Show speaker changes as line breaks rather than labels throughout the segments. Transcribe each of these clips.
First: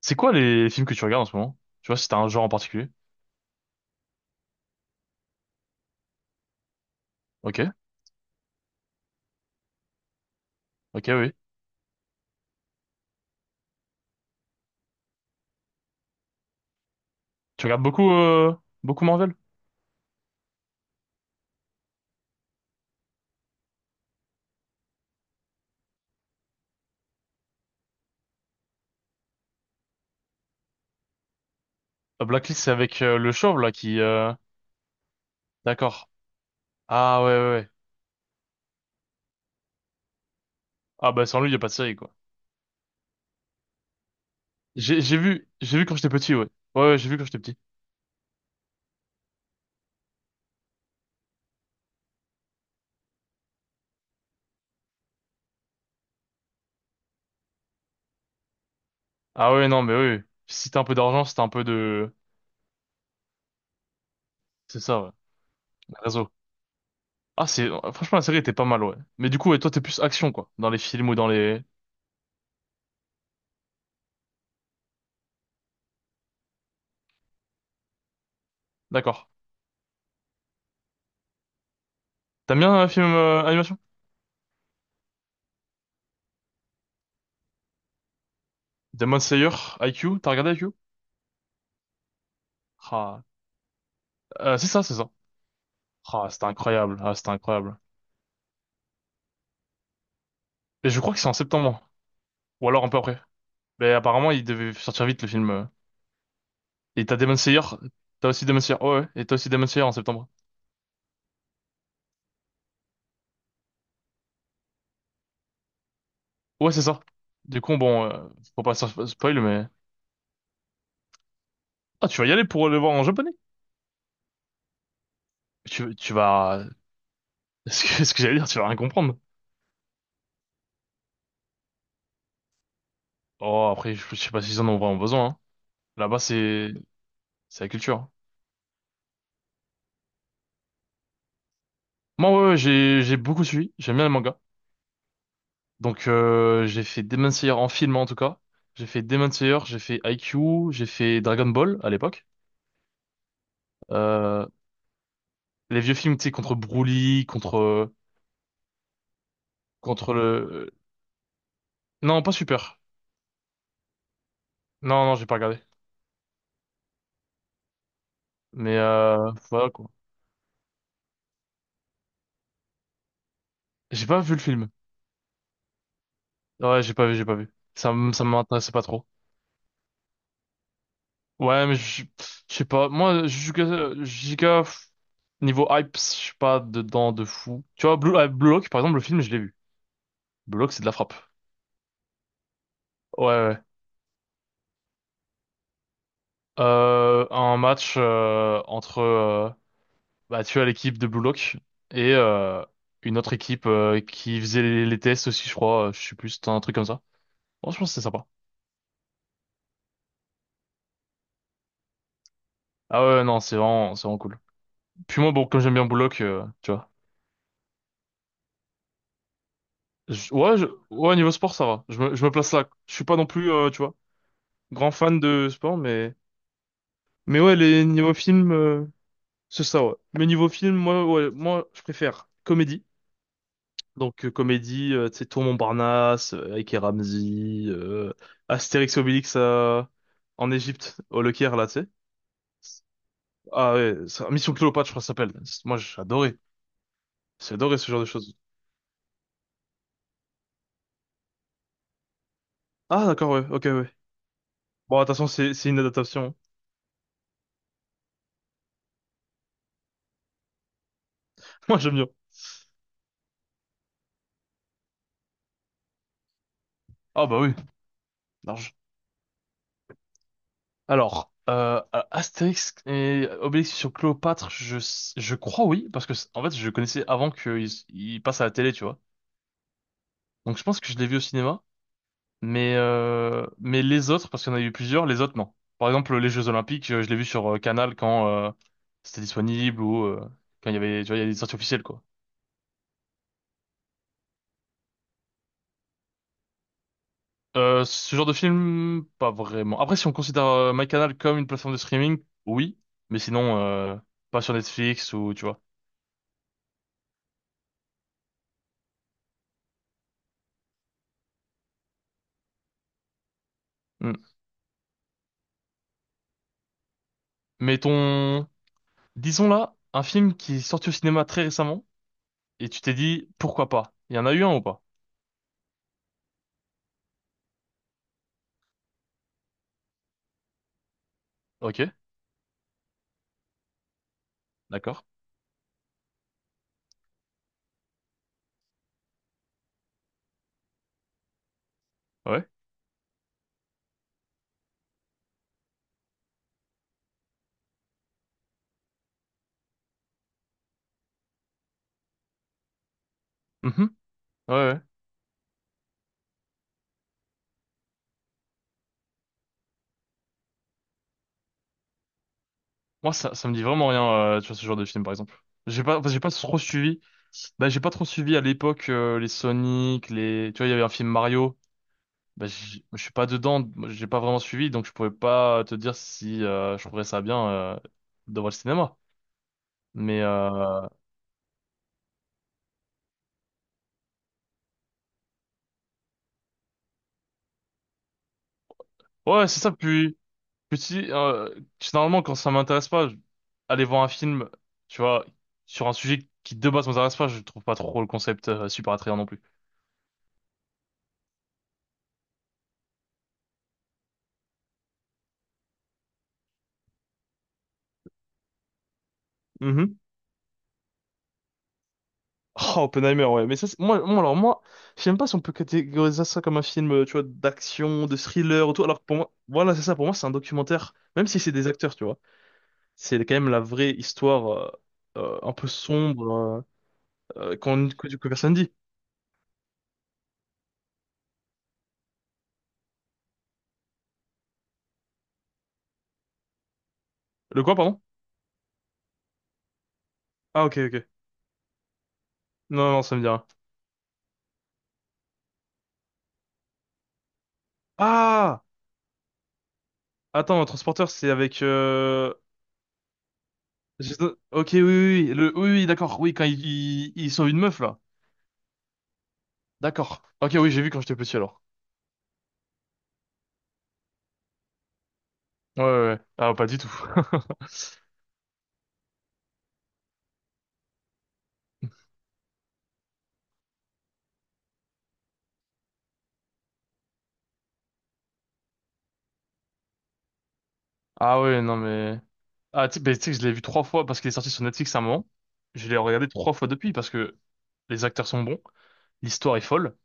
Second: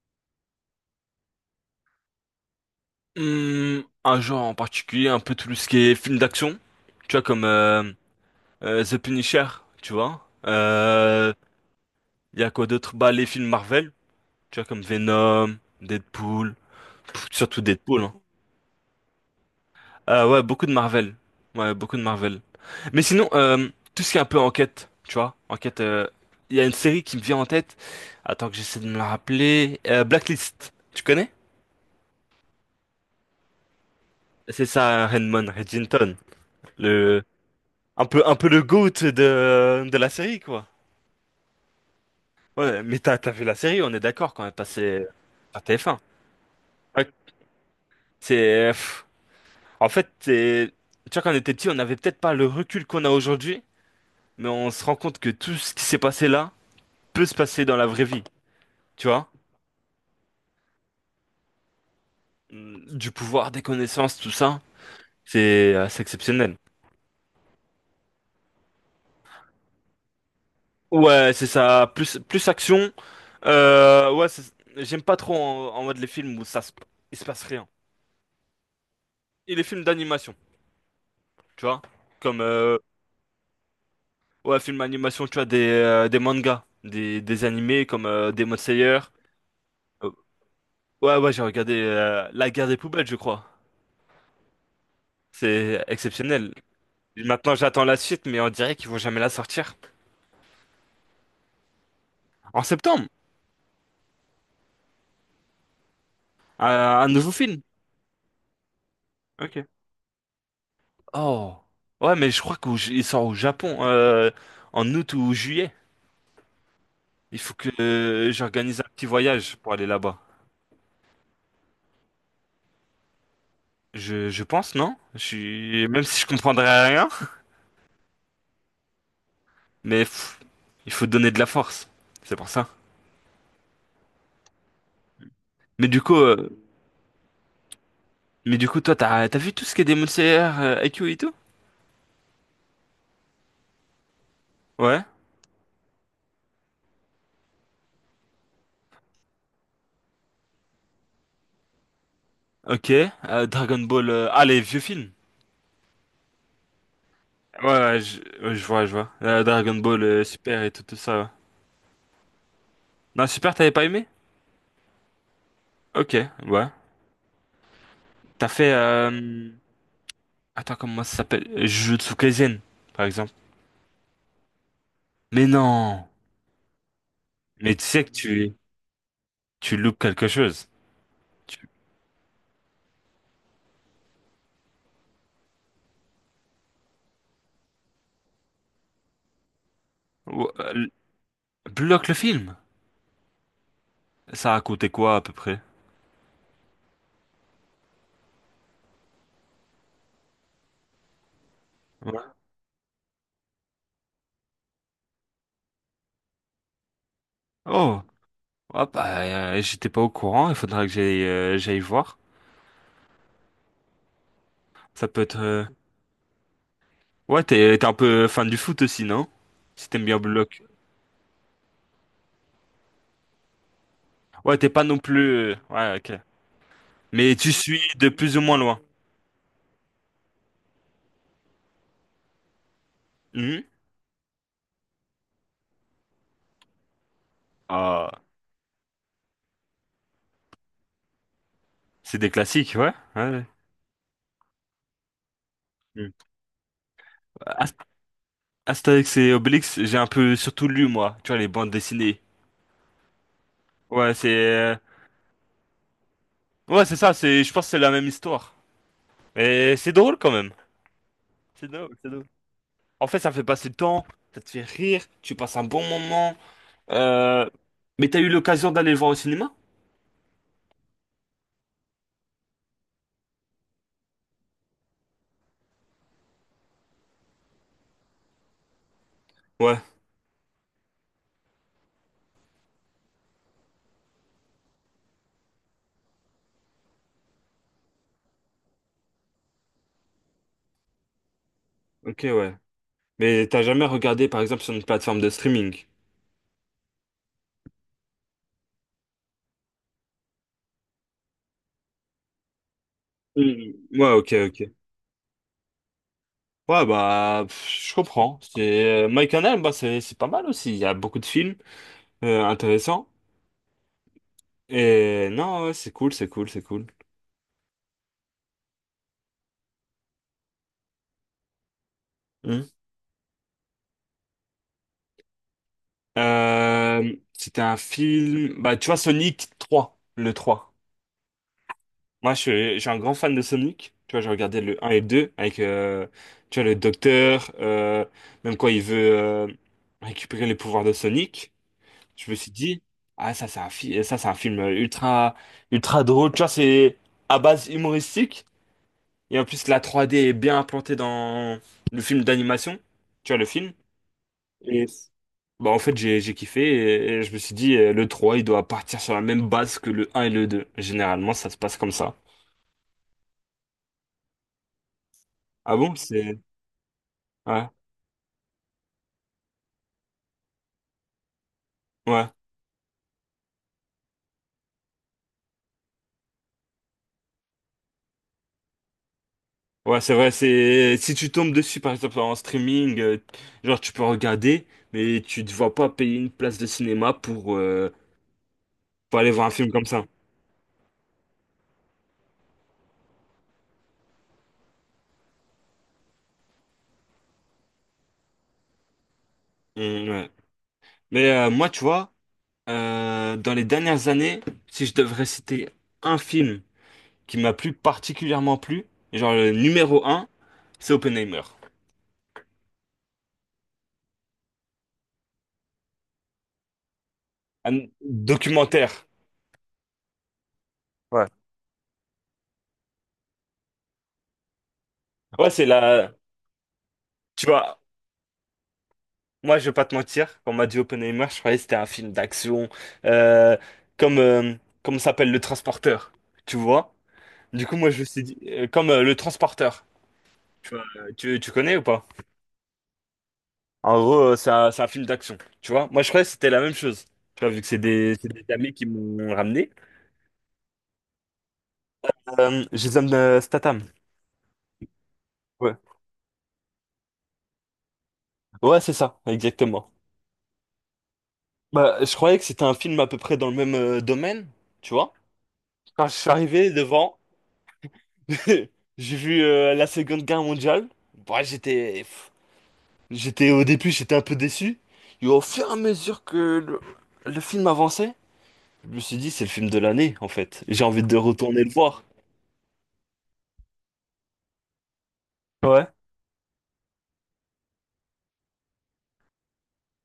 C'est quoi les films que tu regardes en ce moment? Tu vois, si t'as un genre en particulier.
Un genre en particulier, un peu tout ce qui est film d'action, tu vois, comme
Ok,
The Punisher, tu vois.
ok, oui.
Il y a quoi d'autre? Bah, les films Marvel, tu vois, comme Venom, Deadpool, surtout
Tu regardes
Deadpool.
beaucoup,
Hein.
beaucoup Marvel?
Ouais, beaucoup de Marvel. Ouais, beaucoup de Marvel. Mais sinon, tout ce qui est un peu enquête, tu vois, enquête. Il y a une série qui me vient en tête. Attends que j'essaie de me la rappeler. Blacklist, tu connais?
Blacklist, c'est avec le chauve, là, qui...
C'est ça, Redmond,
D'accord.
Reddington, le
Ah, ouais, ouais, ouais.
un peu, un peu le GOAT de la série, quoi.
Ah, bah, sans lui, y a pas de série, quoi.
Ouais, mais t'as vu la série, on est d'accord quand elle
J'ai,
passait
j'ai vu,
à
j'ai vu quand
TF1.
j'étais petit, ouais. Ouais, ouais,
Ouais.
j'ai vu quand j'étais petit.
C'est, en fait, c'est, tu vois, quand on était petit, on n'avait peut-être pas le recul qu'on a aujourd'hui, mais on se rend compte que tout ce qui s'est passé là peut se passer dans la vraie vie, tu vois?
Ah, ouais, non, mais oui. Oui. Si t'as un peu d'argent, si t'as un peu de...
Du pouvoir, des connaissances, tout ça,
C'est ça, ouais.
c'est
Le
assez
Réseau.
exceptionnel.
Ah, c'est... Franchement, la série était pas mal, ouais. Mais du coup, ouais, toi, t'es plus action, quoi. Dans les films ou dans
Ouais, c'est
les...
ça, plus, plus action. Ouais, j'aime pas trop en mode les films où il se passe rien.
D'accord.
Et les films d'animation. Tu vois. Comme
T'aimes bien un film animation?
ouais, film animation, tu vois, des mangas, des animés comme Demon Slayer.
Demon Slayer,
Euh,
IQ, t'as regardé IQ?
ouais, ouais, j'ai regardé La guerre des poubelles, je
Ah,
crois.
c'est ça, c'est ça.
C'est
Ah, c'était
exceptionnel.
incroyable. Ah,
Et
c'était
maintenant,
incroyable.
j'attends la suite, mais on dirait qu'ils vont jamais la sortir.
Et je crois que c'est en septembre.
En
Ou alors un peu
septembre,
après. Mais apparemment, il devait sortir vite le film.
un,
Et
un
t'as
nouveau
Demon Slayer.
film.
T'as aussi Demon Slayer. Ouais, ouais. Et t'as aussi
Ok.
Demon Slayer en septembre.
Oh. Ouais, mais je crois qu'il sort au Japon en août ou juillet.
Ouais, c'est ça.
Il faut
Du
que
coup, bon, faut pas
j'organise un petit
se- spoil,
voyage
mais.
pour aller là-bas.
Ah, tu vas y aller pour le voir en japonais.
Je pense, non?
Tu,
Même
tu
si je
vas.
comprendrais rien.
Ce que j'allais dire, tu vas rien comprendre.
Mais il faut donner de la force. C'est pour ça.
Oh, après, je sais pas s'ils en ont vraiment besoin. Hein.
Mais du coup,
Là-bas,
euh,
c'est. C'est la culture.
mais du coup, toi, t'as vu tout ce qui est Demon Slayer, IQ et tout?
Moi, ouais, ouais, j'ai beaucoup suivi. J'aime bien les mangas.
Ouais.
Donc j'ai fait Demon Slayer en film en tout cas. J'ai fait Demon Slayer, j'ai fait IQ, j'ai fait Dragon Ball à l'époque.
Ok. Dragon Ball. Ah,
Euh,
les vieux films.
les vieux films, tu sais, contre Broly,
Ouais,
contre
ouais, ouais, je vois, je vois. Dragon Ball,
contre
Super et
le
tout, tout ça. Ouais.
non pas Super.
Non, Super, t'avais pas aimé?
Non non j'ai pas regardé.
Ok, ouais. T'as fait.
Mais voilà quoi.
Attends, comment ça s'appelle? Jujutsu Kaisen, par exemple.
J'ai pas vu le film.
Mais non.
Ouais j'ai pas vu j'ai pas vu.
Mais tu sais que
Ça
tu
m'intéressait pas trop.
tu loupes quelque chose. Tu...
Ouais mais je sais pas. Moi Jujutsu Jujutsu, pff, niveau hype je suis pas dedans de fou. Tu vois Blue Lock par exemple le film je l'ai vu.
Ou-
Blue
euh,
Lock c'est de
l-
la frappe.
Bloque le film.
Ouais ouais.
Ça a coûté quoi à peu près?
Un match entre bah, tu as l'équipe de Blue Lock et
Ouais.
une autre équipe qui faisait les tests aussi, je crois. Je sais plus, c'était un truc comme ça. Bon, je pense que c'est
Oh.
sympa.
Ah bah, j'étais pas au courant, il faudra que j'aille voir.
Ah ouais, non, c'est vraiment cool.
Ça peut
Puis moi,
être.
bon, comme j'aime bien Blue Lock, tu vois.
Ouais, t'es un peu fan du foot aussi, non? Si t'aimes bien bloc.
Ouais, niveau sport, ça va. Je me place là. Je suis pas non plus, tu vois,
Ouais, t'es pas
grand
non
fan de
plus.
sport,
Ouais, ok.
mais,
Mais
mais
tu
ouais,
suis
les
de
niveaux
plus ou
films,
moins loin.
c'est ça, ouais. Mais niveau film, moi, ouais, moi, je préfère comédie.
Mhm.
Donc comédie, tu sais, Tour Montparnasse, avec et Ramzy,
Ah,
Astérix et Obélix en Égypte, au Le Caire, là, tu sais.
c'est des classiques, ouais, ouais, ouais.
Ah ouais, Mission Cléopâtre, je crois que ça s'appelle. Moi,
Mhm.
j'adorais. J'ai
Ast-
adoré ce genre de choses.
Astérix et Obélix, j'ai un peu surtout lu, moi. Tu vois, les bandes dessinées.
Ah d'accord, ouais, ok, ouais.
Ouais, c'est... euh,
Bon, attention, c'est une adaptation.
Ouais, c'est ça. Je pense que c'est la même histoire. Mais c'est drôle quand même. C'est
Moi, j'aime
drôle,
bien.
c'est drôle. En fait, ça fait passer le temps, ça te fait rire, tu passes un bon moment.
Ah bah
Euh,
oui,
mais t'as eu l'occasion
large.
d'aller le voir au cinéma?
Alors, Astérix et Obélix sur Cléopâtre, je crois oui, parce que en fait, je connaissais avant qu'ils ils passent à la télé, tu vois.
Ouais,
Donc je pense que je l'ai vu au cinéma. Mais les autres, parce qu'il y en a eu plusieurs, les autres, non. Par exemple, les Jeux Olympiques, je l'ai vu sur Canal quand c'était disponible ou quand il y avait, tu vois, il y a des sorties officielles, quoi.
ok, ouais. Mais t'as jamais regardé, par exemple, sur une plateforme de streaming?
Ce genre de film, pas vraiment. Après, si on considère MyCanal comme une plateforme de streaming, oui. Mais sinon,
Hmm. Ouais, ok,
pas sur
ok.
Netflix ou, tu vois.
Ouais, bah, je comprends. C'est My Canal, bah, c'est pas mal aussi. Il y a beaucoup de films intéressants.
Mm.
Et non, ouais, c'est cool, c'est cool, c'est cool.
Mais ton... Disons là, un film qui est sorti au cinéma très récemment
Hmm.
et tu t'es dit, pourquoi pas? Il y en a eu un ou pas?
C'était un film, bah, tu vois, Sonic 3, le 3.
Ok,
Moi, je suis un grand fan de Sonic. Tu vois, j'ai regardé le un et
d'accord.
le 2 avec, tu vois, le docteur, même quand il veut récupérer les pouvoirs de Sonic. Je me
Ouais.
suis dit, ah, ça, c'est un film ultra, ultra drôle. Tu vois, c'est à base humoristique. Et en plus, la trois d est bien implantée dans le film d'animation. Tu vois, le film.
Mhm. Ouais, ouais.
Et bah, en fait, j'ai kiffé. Et je me suis dit, le 3 il doit partir sur la même base que le un et le deux. Généralement, ça se passe comme ça.
Moi, ça me dit vraiment rien, tu vois, ce genre de film, par exemple.
Ah bon?
J'ai pas trop suivi.
Ouais.
Bah, j'ai pas trop suivi à l'époque les Sonic, les. Tu vois, il y avait un film Mario.
Ouais,
Je suis pas dedans, moi, j'ai pas vraiment suivi, donc je pouvais pas te dire si je trouverais ça bien de voir le cinéma.
ouais, c'est
Mais
vrai, c'est si tu tombes dessus par exemple en streaming, genre tu peux regarder, mais tu te vois pas payer une place de cinéma pour aller voir
ouais,
un
c'est
film
ça.
comme ça.
Puis si, généralement, quand ça m'intéresse pas, aller voir un film, tu vois, sur un sujet qui de base m'intéresse pas, je trouve pas trop le concept super attrayant non plus.
Mm, ouais. Mais moi, tu vois, dans les dernières années, si je devrais citer un film qui m'a plus particulièrement plu, genre le numéro un, c'est Oppenheimer.
Oh, Oppenheimer, ouais. Mais ça, alors moi, je sais même pas si on peut catégoriser ça comme un film, tu vois,
Un
d'action, de thriller ou tout. Alors que
documentaire.
pour moi, voilà, c'est ça. Pour moi, c'est un documentaire, même
Ouais.
si c'est des acteurs, tu vois. C'est quand même la vraie histoire
Ouais,
un
c'est
peu
la,
sombre
tu vois.
que personne dit.
Moi, je vais pas te mentir, quand on m'a dit Oppenheimer, je croyais que c'était un film d'action, euh, comme, euh, comme s'appelle Le Transporteur, tu vois?
Le
Du
quoi,
coup, moi, je
pardon?
me suis dit, comme Le Transporteur,
Ah,
tu
ok,
vois,
ok.
tu connais ou pas?
Non, non, ça me dit rien.
En gros, c'est un film d'action, tu vois? Moi, je croyais que c'était la même chose, tu vois, vu que c'est des
Ah!
amis qui m'ont ramené.
Attends, un transporteur, c'est avec.
Jason Statham.
Ok, oui, oui, oui, le... oui,
Ouais,
oui, d'accord. Oui, quand ils sauvent une meuf, là.
ouais, c'est ça, exactement.
D'accord. Ok, oui, j'ai vu quand j'étais petit, alors.
Bah, je croyais que c'était un film à peu près dans le même domaine, tu vois?
Ouais, ouais,
Quand je
ouais.
suis
Ah, pas
arrivé
du tout.
devant, j'ai vu la Seconde Guerre mondiale. Bah, j'étais au début, j'étais un peu déçu. Et au fur et à mesure que le film avançait, je me suis dit, c'est le film de l'année, en fait. J'ai envie de
Ah ouais,
retourner le
non
voir.
mais... Ah, tu sais, que je l'ai vu trois fois parce qu'il est sorti sur Netflix à un moment.
Ouais.
Je l'ai regardé trois fois depuis parce que les acteurs sont bons, l'histoire est folle,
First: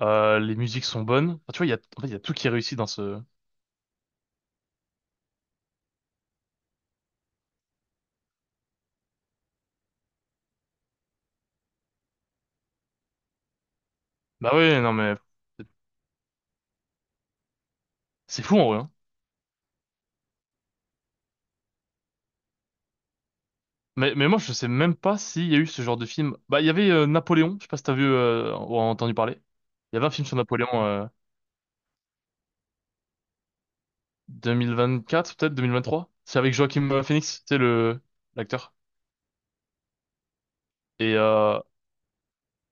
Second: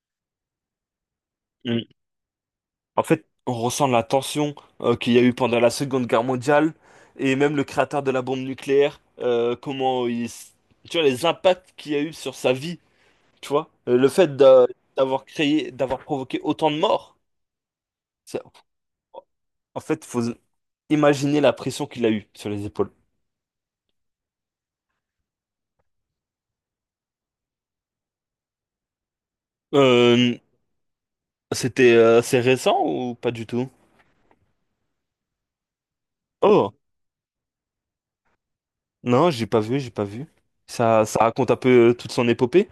les musiques sont bonnes. Enfin, tu vois,
Mm.
en fait, il y a tout qui est réussi dans
En
ce...
fait, on ressent la tension qu'il y a eu pendant la Seconde Guerre mondiale et même le créateur de la bombe nucléaire, comment il. Tu vois, les impacts qu'il y a eu sur sa vie, tu vois. Le fait
Bah ouais, non mais...
d'avoir créé, d'avoir provoqué autant de morts.
C'est fou en vrai. Hein.
En fait, faut imaginer la pression qu'il a eue sur les épaules.
Mais moi, je sais même pas s'il y a eu ce genre de film. Bah, il y avait Napoléon, je sais pas si t'as vu ou entendu parler. Il y avait un film sur
Euh,
Napoléon
C'était assez récent ou pas du tout?
2024, peut-être 2023. C'est avec
Oh,
Joaquin Phoenix, c'est le l'acteur.
non, j'ai pas vu, j'ai pas vu. Ça,
Et
ça raconte un
euh,
peu toute son épopée.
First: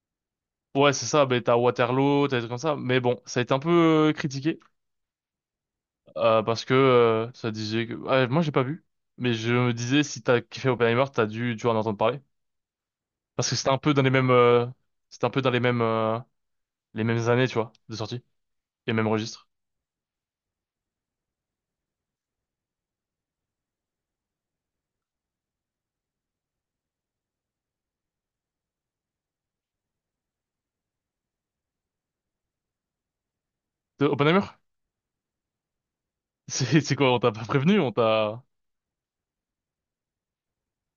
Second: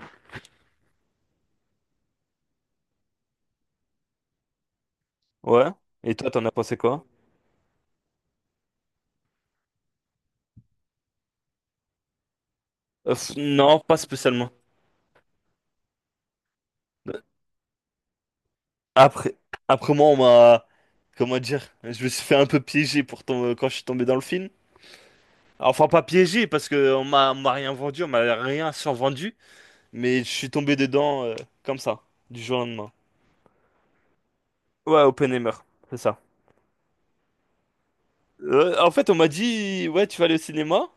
Ouais, c'est ça, ben, t'as Waterloo, t'as des trucs comme ça. Mais bon, ça a été un peu critiqué
Ouais. Et toi, t'en as
parce que
pensé quoi?
ça disait que... ouais, moi, j'ai pas vu. Mais je me disais, si t'as kiffé Oppenheimer, tu en entendre parler.
Euh, pff,
Parce que c'était
non,
un peu
pas
dans les mêmes...
spécialement.
c'était un peu dans les mêmes années, tu vois, de sortie. Les même
Après,
registre.
après, moi, on m'a, comment dire, je me suis fait un peu piéger quand je suis tombé dans le film. Enfin, pas piégé parce que on m'a rien vendu, on m'a rien survendu, mais je suis tombé dedans comme ça, du jour au lendemain.
De Oppenheimer?
Ouais, Oppenheimer, c'est ça.
C'est quoi, on t'a pas prévenu? On t'a...
En fait, on m'a dit, ouais, tu vas aller au cinéma.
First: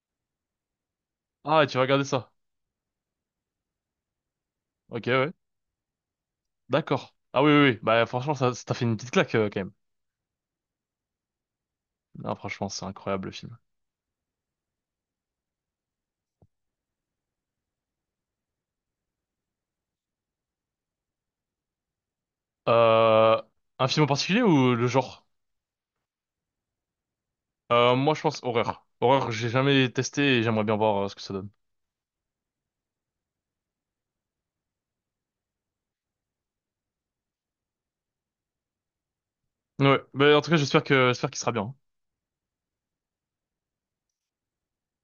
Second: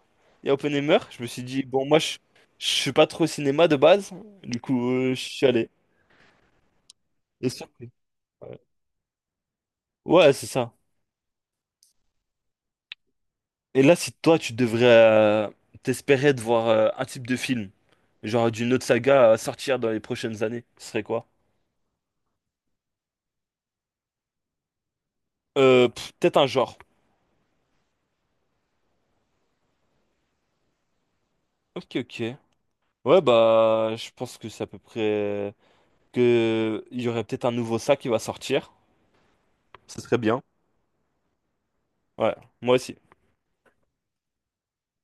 Il y a Oppenheimer. Je me suis dit,
Ah, tu vas
bon, moi,
regarder
je,
ça.
je suis pas trop au cinéma de base. Du coup,
Ok,
je
ouais.
suis allé.
D'accord. Ah
Et
oui, oui, oui.
surpris.
Bah franchement, ça
Ouais,
ça t'a fait une petite claque quand même.
ouais, c'est ça.
Non, franchement, c'est incroyable le film.
Et là, si toi, tu devrais t'espérer de voir un type de film, genre d'une autre saga à sortir dans les prochaines années, ce serait quoi?
Euh, un film en particulier ou le genre?
Peut-être un genre.
Moi, je pense horreur. Horreur, j'ai jamais testé et j'aimerais bien voir ce que ça donne.
Ok, ok. Ouais, bah, je pense que c'est à peu près que il y aurait peut-être un nouveau ça qui va sortir. Ce
Ouais,
serait
mais
bien.
en tout cas, j'espère qu'il sera bien.
Ouais, moi aussi.